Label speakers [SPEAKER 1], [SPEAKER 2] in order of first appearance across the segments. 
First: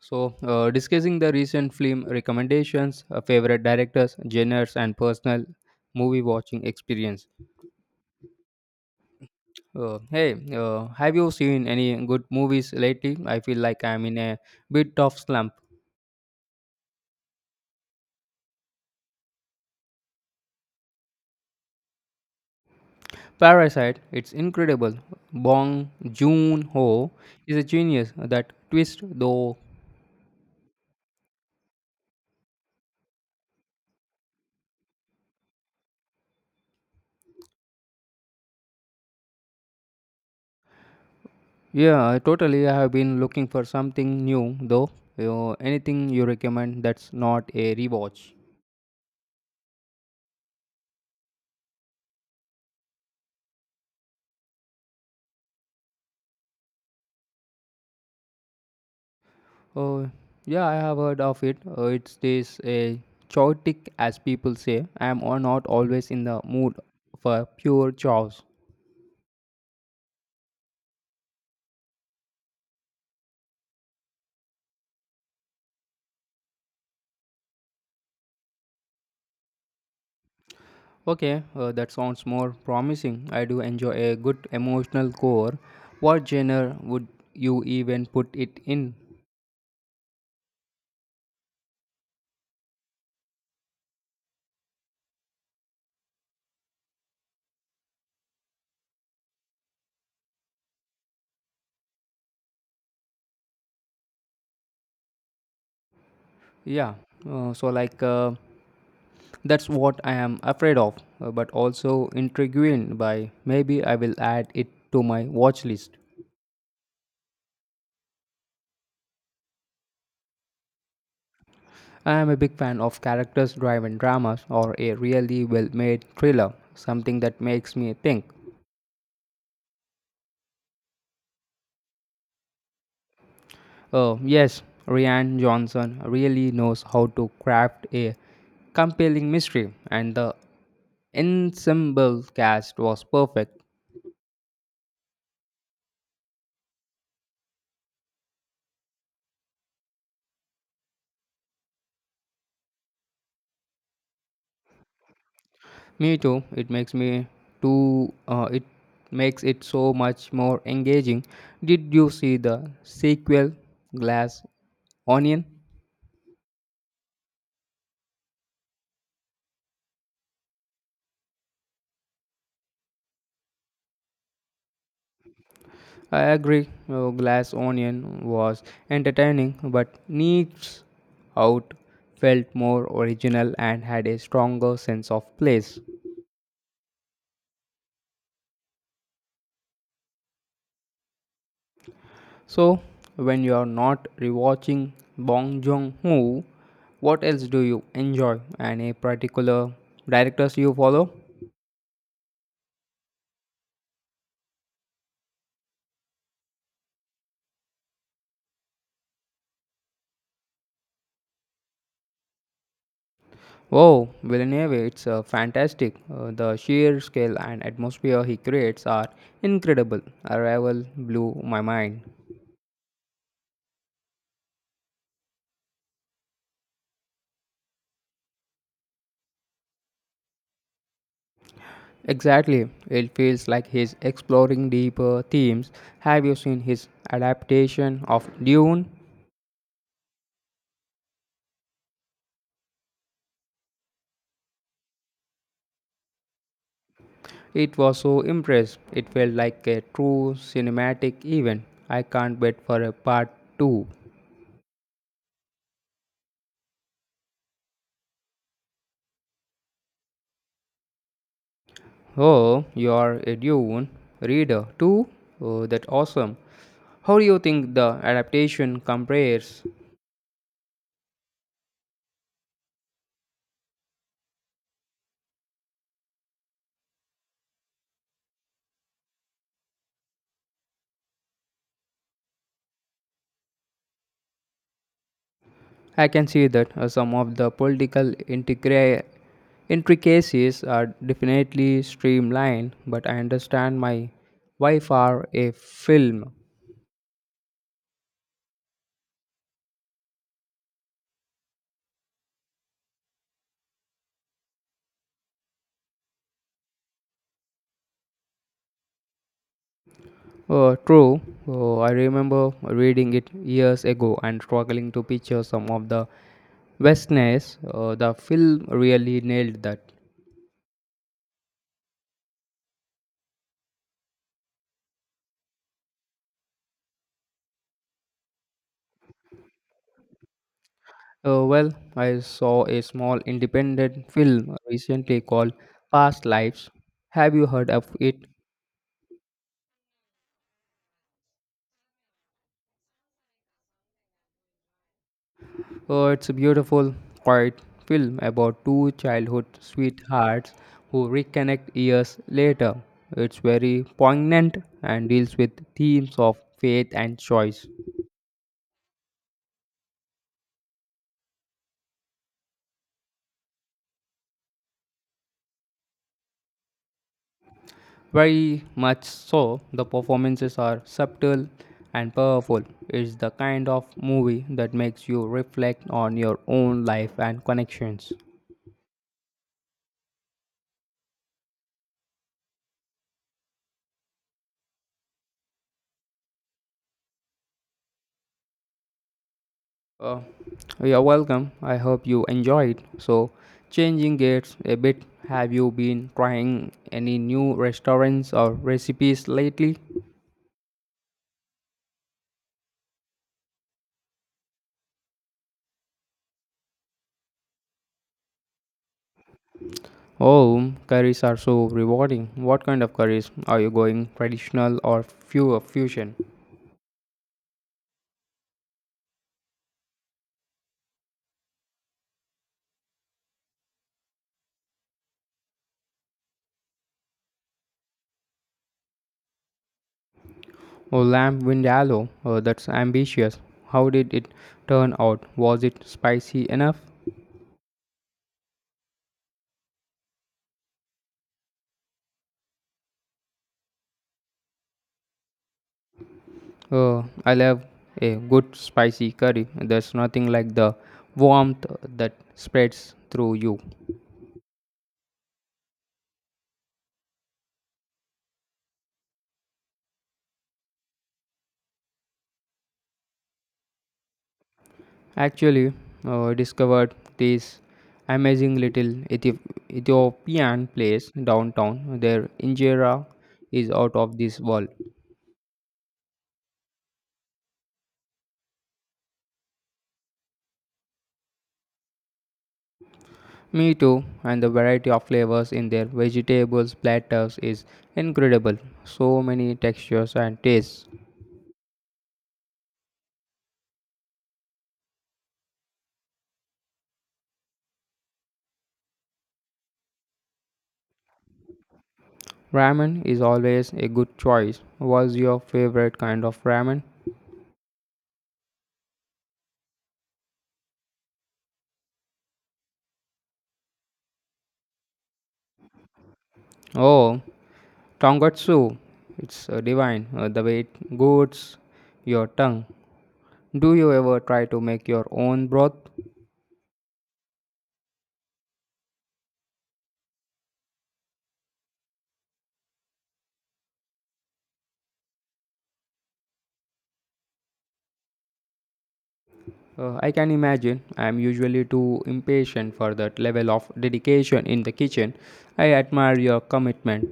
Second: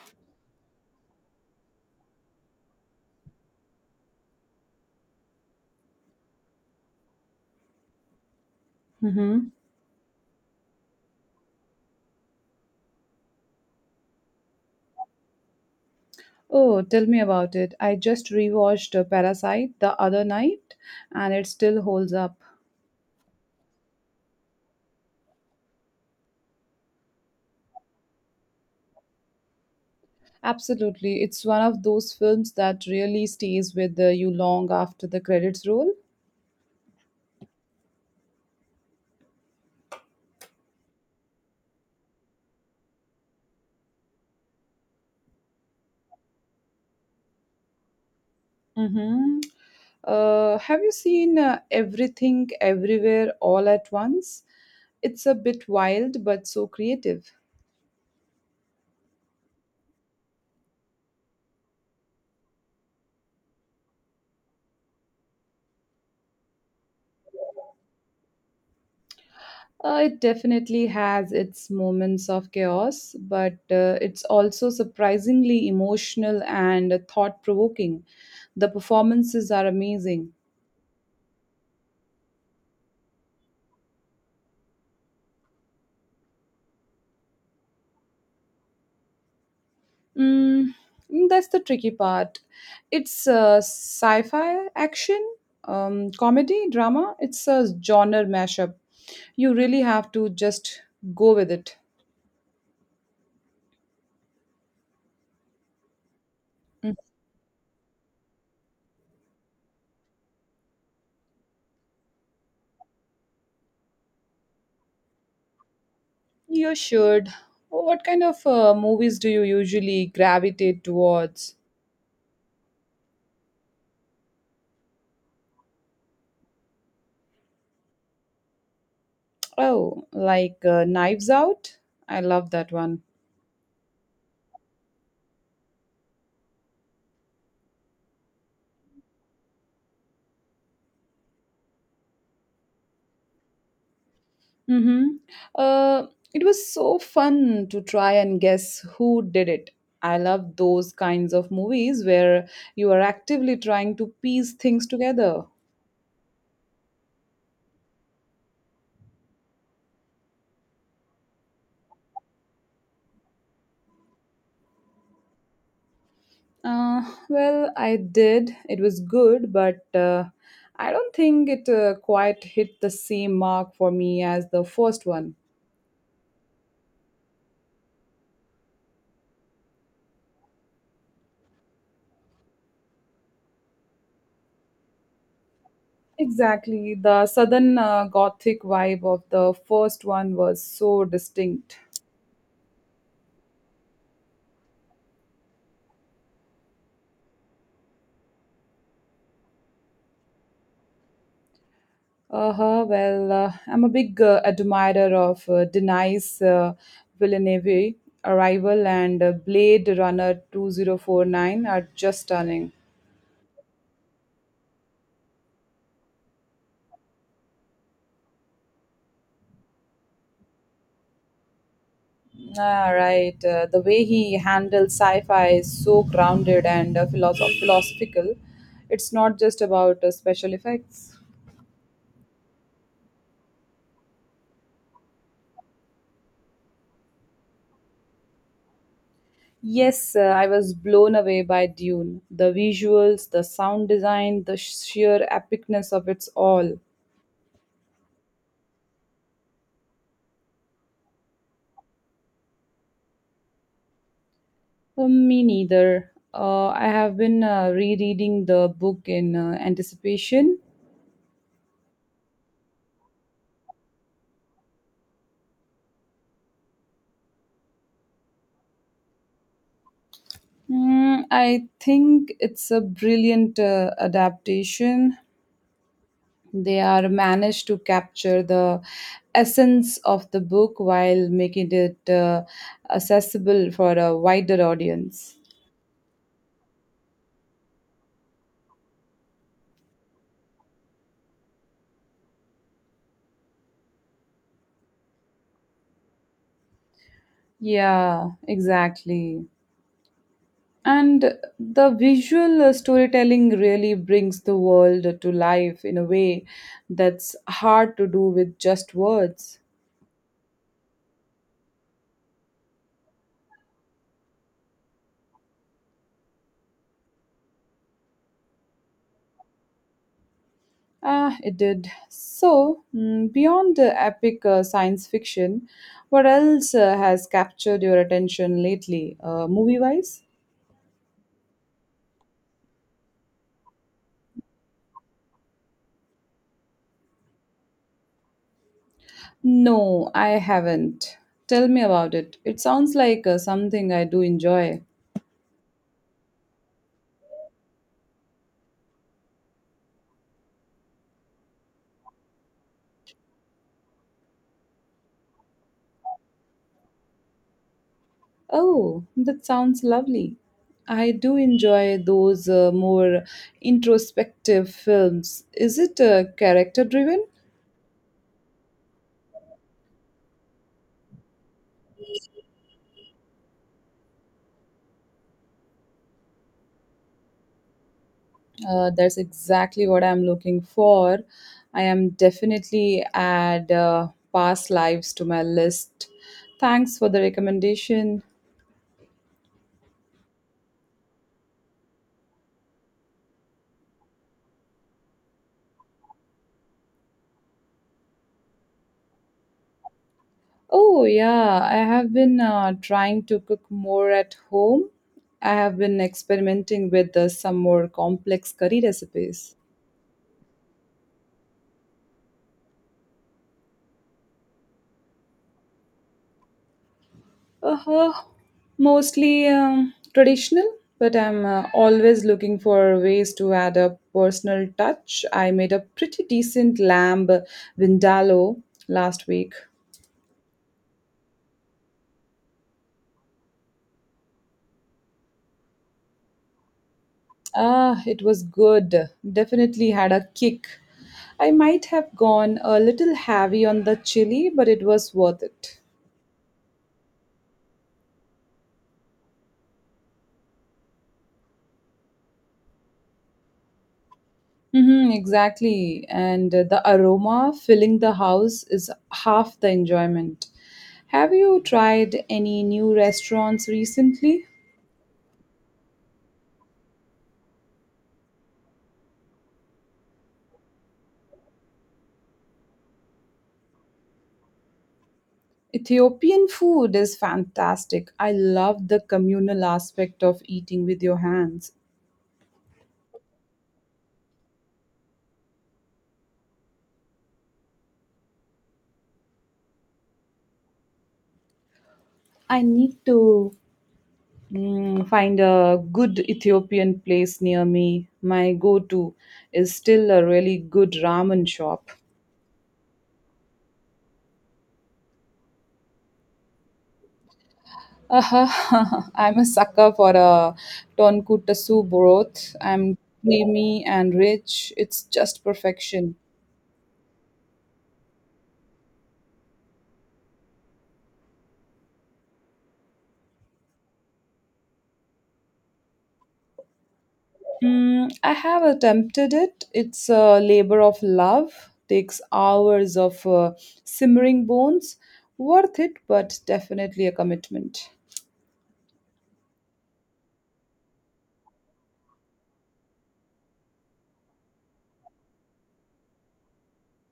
[SPEAKER 1] So, discussing the recent film recommendations, favorite directors, genres, and personal movie watching experience.
[SPEAKER 2] Mm-hmm.
[SPEAKER 1] Hey, have you seen any good movies lately? I feel like I'm in a bit of slump.
[SPEAKER 2] Oh, tell me about it. I just rewatched Parasite the other night and it still holds up.
[SPEAKER 1] Parasite, it's incredible. Bong Joon-ho is a genius. That twist, though.
[SPEAKER 2] Absolutely. It's one of those films that really stays with you long after the credits roll.
[SPEAKER 1] Yeah, totally. I totally have been looking for something new, though. You Anything you recommend that's not a rewatch?
[SPEAKER 2] Mm-hmm. Have you seen Everything Everywhere All at Once? It's a bit wild but so creative.
[SPEAKER 1] Oh, yeah, I have heard of it. It's this a chaotic, as people say. I'm or not always in the mood for pure chaos.
[SPEAKER 2] It definitely has its moments of chaos, but it's also surprisingly emotional and thought provoking. The performances are amazing.
[SPEAKER 1] Okay, that sounds more promising. I do enjoy a good emotional core. What genre would you even put it in?
[SPEAKER 2] Mm, that's the tricky part. It's sci fi action, comedy, drama. It's a genre mashup. You really have to just go with it.
[SPEAKER 1] Yeah,
[SPEAKER 2] Mm.
[SPEAKER 1] so like that's what I am afraid of, but also intriguing by. Maybe I will add it to my watch list.
[SPEAKER 2] You should. What kind of movies do you usually gravitate towards?
[SPEAKER 1] I am a big fan of characters driven dramas or a really well made thriller, something that makes me think.
[SPEAKER 2] Oh, like Knives Out? I love that one.
[SPEAKER 1] Oh, yes, Rian Johnson really knows how to craft a compelling mystery, and the ensemble cast was perfect.
[SPEAKER 2] Mm-hmm. Uh, it was so fun to try and guess who did it. I love those kinds of movies where you are actively trying to piece things together.
[SPEAKER 1] Me too, it makes it so much more engaging. Did you see the sequel, Glass Onion?
[SPEAKER 2] Uh, well, I did. It was good, but I don't think it quite hit the same mark for me as the first one.
[SPEAKER 1] I agree, Glass Onion was entertaining, but Needs Out felt more original and had a stronger sense of place.
[SPEAKER 2] Exactly. The southern gothic vibe of the first one was so distinct.
[SPEAKER 1] So, when you are not rewatching Bong Joon Ho, what else do you enjoy? Any particular directors you follow?
[SPEAKER 2] Uh-huh. Well, I'm a big admirer of Denise Villeneuve, Arrival, and Blade Runner 2049 are just stunning.
[SPEAKER 1] Wow, Villeneuve, it's fantastic. The sheer scale and atmosphere he creates are incredible. Arrival blew my mind.
[SPEAKER 2] Ah, right. The way he handles sci fi is so grounded and philosophical. It's not just about special effects.
[SPEAKER 1] Exactly. It feels like he's exploring deeper themes. Have you seen his adaptation of Dune?
[SPEAKER 2] Yes, I was blown away by Dune. The visuals, the sound design, the sheer epicness of it all.
[SPEAKER 1] It was so impressed. It felt like a true cinematic event. I can't wait for a part 2.
[SPEAKER 2] Me neither. I have been rereading the book in anticipation.
[SPEAKER 1] Oh, you're a Dune reader too? Oh, that's awesome. How do you think the adaptation compares?
[SPEAKER 2] I think it's a brilliant adaptation. They are managed to capture the essence of the book while making it accessible for a wider audience.
[SPEAKER 1] I can see that some of the political intricacies are definitely streamlined, but I understand my wife are a film.
[SPEAKER 2] Yeah, exactly. And the visual storytelling really brings the world to life in a way that's hard to do with just words.
[SPEAKER 1] True, I remember reading it years ago and struggling to picture some of the vastness. The film really nailed that.
[SPEAKER 2] Ah, it did. So, beyond the epic science fiction, what else has captured your attention lately, movie wise?
[SPEAKER 1] Well, I saw a small independent film recently called Past Lives. Have you heard of it?
[SPEAKER 2] No, I haven't. Tell me about it. It sounds like something I do enjoy.
[SPEAKER 1] Oh, it's a beautiful, quiet film about two childhood sweethearts who reconnect years later. It's very poignant and deals with themes of faith and choice.
[SPEAKER 2] Oh, that sounds lovely. I do enjoy those more introspective films. Is it character driven?
[SPEAKER 1] Very much so, the performances are subtle and powerful. It's the kind of movie that makes you reflect on your own life and connections.
[SPEAKER 2] That's exactly what I'm looking for. I am definitely add past lives to my list. Thanks for the recommendation.
[SPEAKER 1] Uh, you're welcome. I hope you enjoyed. So, changing gears a bit, have you been trying any new restaurants or recipes lately?
[SPEAKER 2] Oh yeah, I have been trying to cook more at home. I have been experimenting with some more complex curry recipes.
[SPEAKER 1] Oh, curries are so rewarding. What kind of curries are you going traditional or few fusion?
[SPEAKER 2] Uh, Mostly traditional, but I'm always looking for ways to add a personal touch. I made a pretty decent lamb vindaloo last week.
[SPEAKER 1] Oh, lamb vindaloo. Oh, that's ambitious. How did it turn out? Was it spicy enough?
[SPEAKER 2] Ah, it was good. Definitely had a kick. I might have gone a little heavy on the chili, but it was worth it.
[SPEAKER 1] Oh, I love a good spicy curry. There's nothing like the warmth that spreads through you.
[SPEAKER 2] Mm-hmm, exactly. And the aroma filling the house is half the enjoyment. Have you tried any new restaurants recently?
[SPEAKER 1] Actually, discovered this amazing little Ethiopian place downtown. Their injera is out of this world.
[SPEAKER 2] Ethiopian food is fantastic. I love the communal aspect of eating with your hands.
[SPEAKER 1] Me too, and the variety of flavors in their vegetables platters is incredible. So many textures and tastes.
[SPEAKER 2] I need to find a good Ethiopian place near me. My go to is still a really good ramen shop.
[SPEAKER 1] Ramen is always a good choice. What's your favorite kind of ramen?
[SPEAKER 2] Uh-huh. I'm a sucker for a tonkatsu broth. I'm creamy and rich. It's just perfection.
[SPEAKER 1] Oh, tonkatsu. It's divine. The way it goes your tongue. Do you ever try to make your own broth?
[SPEAKER 2] I have attempted it. It's a labor of love. Takes hours of simmering bones. Worth it, but definitely a commitment.
[SPEAKER 1] I can imagine. I am usually too impatient for that level of dedication in the kitchen. I admire your commitment.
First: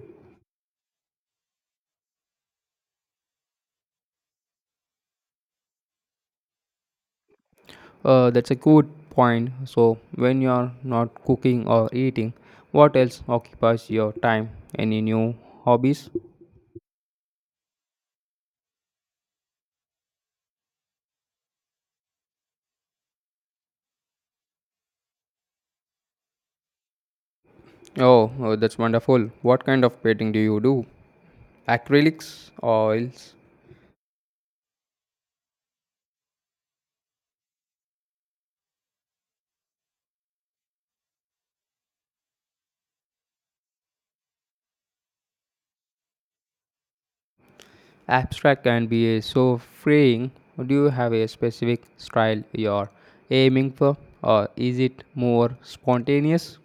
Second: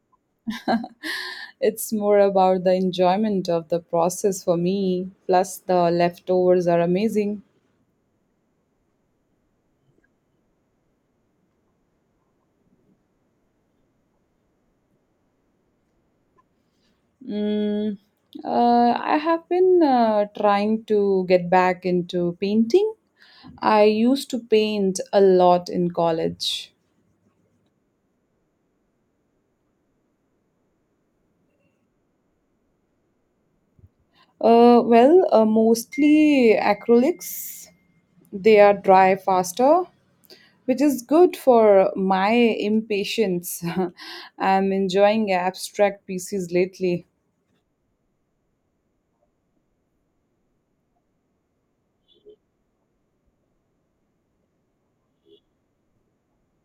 [SPEAKER 2] It's more about the enjoyment of the process for me. Plus, the leftovers are amazing.
[SPEAKER 1] That's a good point. So, when you're not cooking or eating, what else occupies your time? Any new hobbies?
[SPEAKER 2] Mm, uh, I have been trying to get back into painting. I used to paint a lot in college.
[SPEAKER 1] Oh, oh, that's wonderful. What kind of painting do you do? Acrylics, oils,
[SPEAKER 2] Well, mostly acrylics. They are dry faster, which is good for my impatience. I'm enjoying abstract pieces lately.
[SPEAKER 1] abstract can be so freeing. Do you have a specific style you're aiming for, or is it more spontaneous?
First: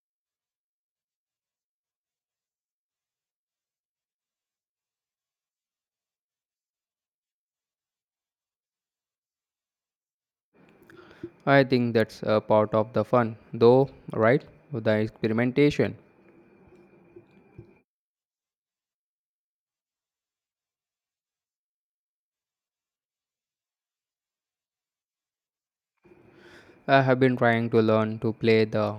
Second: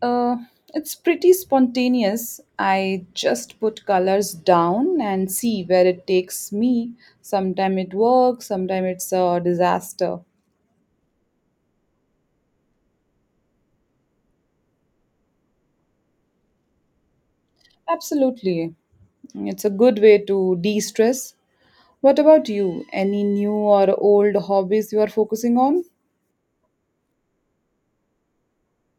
[SPEAKER 2] Uh, it's pretty spontaneous. I just put colors down and see where it takes me. Sometimes it works, sometimes it's a disaster.
[SPEAKER 1] I think that's a part of the fun, though, right? The experimentation.
[SPEAKER 2] Absolutely. It's a good way to de stress. What about you? Any new or old hobbies you are focusing on?
[SPEAKER 1] I have been trying to learn to play the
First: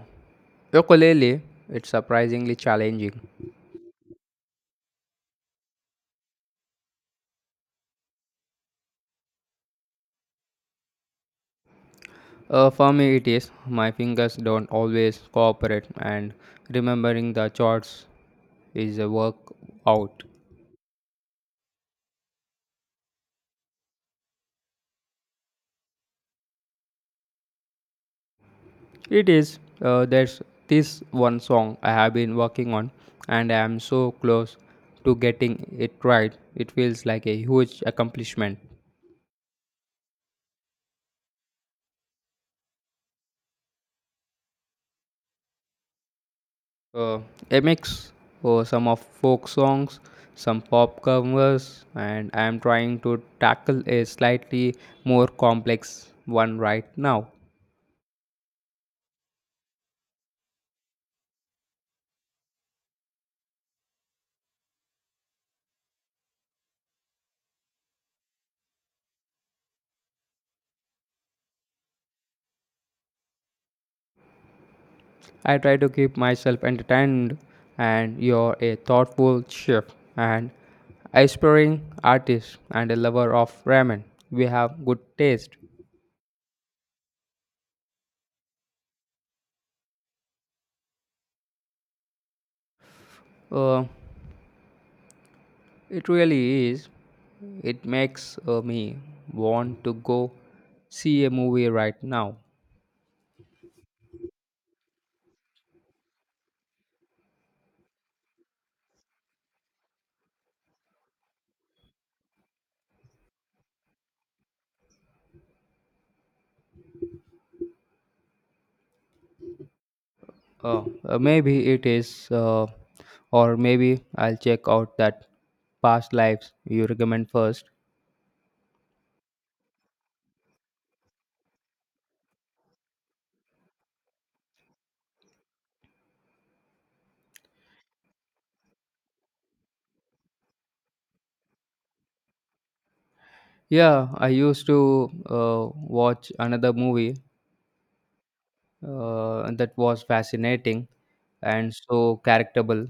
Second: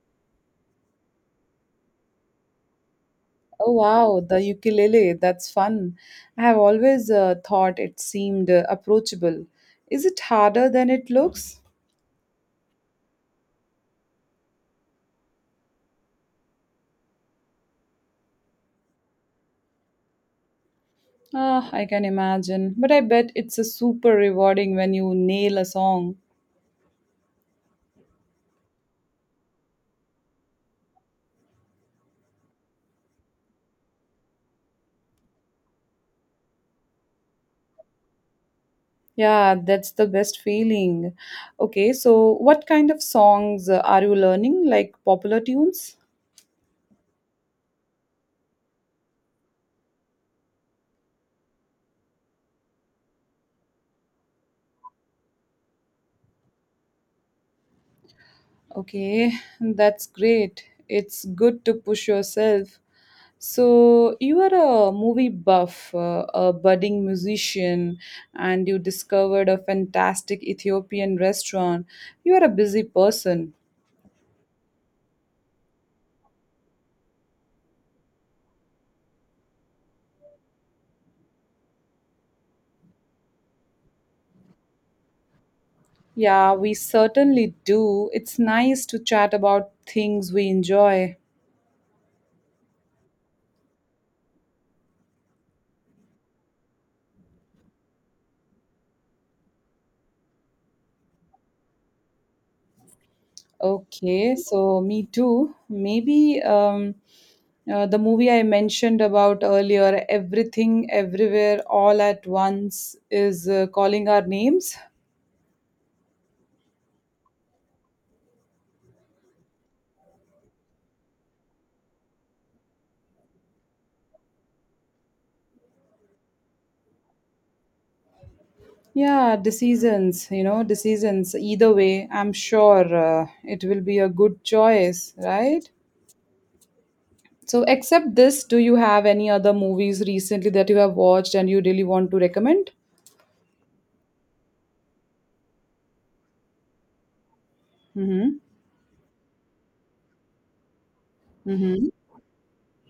[SPEAKER 1] ukulele. It's surprisingly challenging.
[SPEAKER 2] Oh, wow, the ukulele. That's fun. I have always thought it seemed approachable. Is it harder than it looks?
[SPEAKER 1] For me, it is. My fingers don't always cooperate, and remembering the chords is a workout.
[SPEAKER 2] Ah, I can imagine. But I bet it's a super rewarding when you nail a song.
[SPEAKER 1] It is. There's this one song I have been working on, and I am so close to getting it right. It feels like a huge accomplishment.
[SPEAKER 2] Yeah, that's the best feeling. Okay, so what kind of songs are you learning? Like popular tunes?
[SPEAKER 1] Uh, a mix of some of folk songs, some pop covers, and I am trying to tackle a slightly more complex one right now.
[SPEAKER 2] Okay, that's great. It's good to push yourself. So, you are a movie buff, a budding musician, and you discovered a fantastic Ethiopian restaurant. You are a busy person.
[SPEAKER 1] I try to keep myself entertained, and you're a thoughtful chef, an aspiring artist, and a lover of ramen. We have good taste.
[SPEAKER 2] Yeah, we certainly do. It's nice to chat about things we enjoy.
[SPEAKER 1] Uh, it really is. It makes me want to go see a movie right now.
[SPEAKER 2] Okay, so me too. Maybe the movie I mentioned about earlier, Everything Everywhere All at Once, is calling our names.
[SPEAKER 1] Maybe it is, or maybe I'll check out that Past Lives you recommend first.
[SPEAKER 2] Yeah, decisions, you know, decisions. Either way, I'm sure it will be a good choice, right? So, except this, do you have any other movies recently that you have watched and you really want to recommend?
[SPEAKER 1] Yeah, I used to watch another movie
[SPEAKER 2] Mm-hmm.
[SPEAKER 1] that was fascinating and
[SPEAKER 2] Mm-hmm.
[SPEAKER 1] so characterable.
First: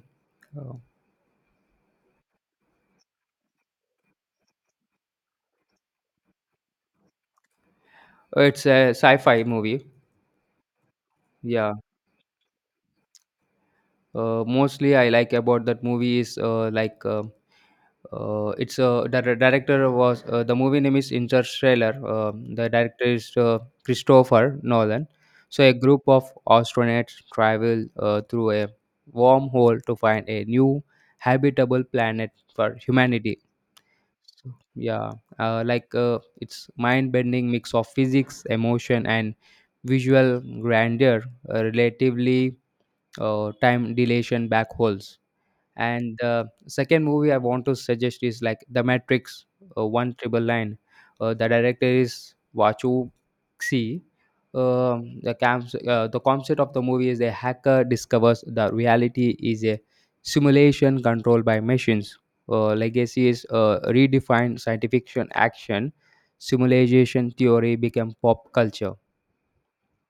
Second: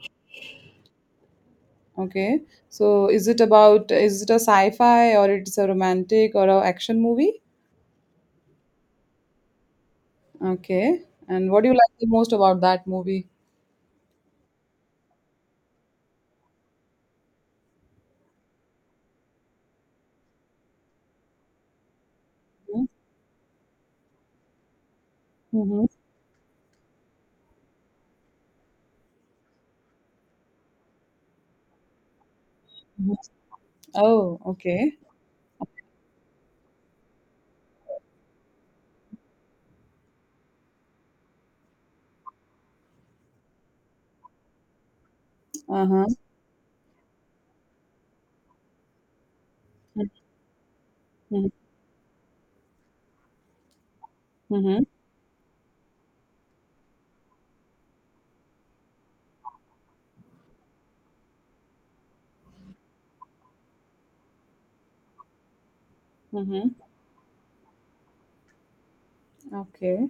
[SPEAKER 1] Uh,
[SPEAKER 2] Okay. So is it about is it a sci-fi or it's a romantic or a action movie?
[SPEAKER 1] it's a sci-fi movie.
[SPEAKER 2] Okay. And what do
[SPEAKER 1] Yeah.
[SPEAKER 2] you like the most about that movie?
[SPEAKER 1] Mostly I like about that movie is it's a director was, the movie name is Interstellar. The director is Christopher Nolan. So a
[SPEAKER 2] Mm-hmm.
[SPEAKER 1] group of astronauts travel through a wormhole to find a new habitable planet for
[SPEAKER 2] Hmm.
[SPEAKER 1] humanity.
[SPEAKER 2] Oh, okay.
[SPEAKER 1] Yeah, it's mind-bending mix of physics emotion and visual grandeur, relatively, time dilation back holes.
[SPEAKER 2] Uh-huh.
[SPEAKER 1] And the second movie I want to suggest is like the Matrix, one triple line. The
[SPEAKER 2] Mm-hmm.
[SPEAKER 1] director is wachu xi.
[SPEAKER 2] Mm-hmm.
[SPEAKER 1] The camps, the concept of the movie is a hacker discovers that reality is a simulation controlled by machines. Legacy is redefined science fiction action.
[SPEAKER 2] Mm-hmm.
[SPEAKER 1] Simulation theory became pop culture.
[SPEAKER 2] Okay.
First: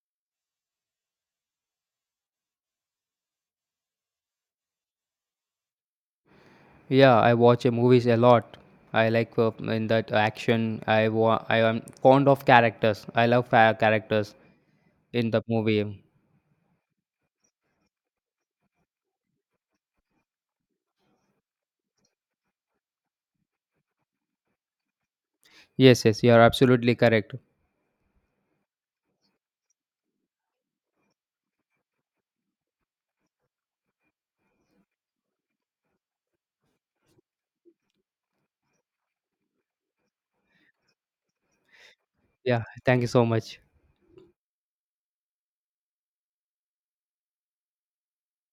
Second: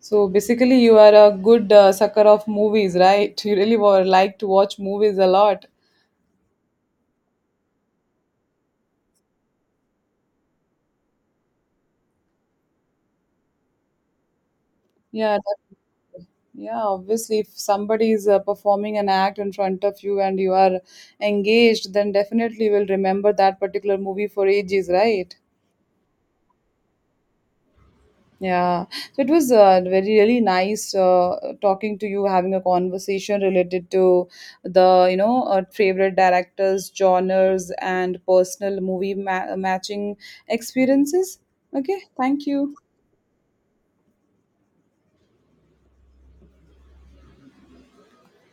[SPEAKER 2] So basically you are a good sucker of movies, right? You really were, like to watch movies a lot.
[SPEAKER 1] Yeah, I watch movies a lot. I like in that action. I am fond of characters. I love characters in
[SPEAKER 2] Yeah,
[SPEAKER 1] the movie.
[SPEAKER 2] definitely. Yeah. Obviously, if somebody is performing an act in front of you and you are engaged, then definitely will remember that particular movie for ages, right?
[SPEAKER 1] Yes, yes, you are absolutely correct.
[SPEAKER 2] Yeah. So it was very really nice talking to you, having a conversation related to the you know favorite directors, genres, and personal matching experiences. Okay, thank
[SPEAKER 1] Yeah,
[SPEAKER 2] you.
[SPEAKER 1] thank you so much.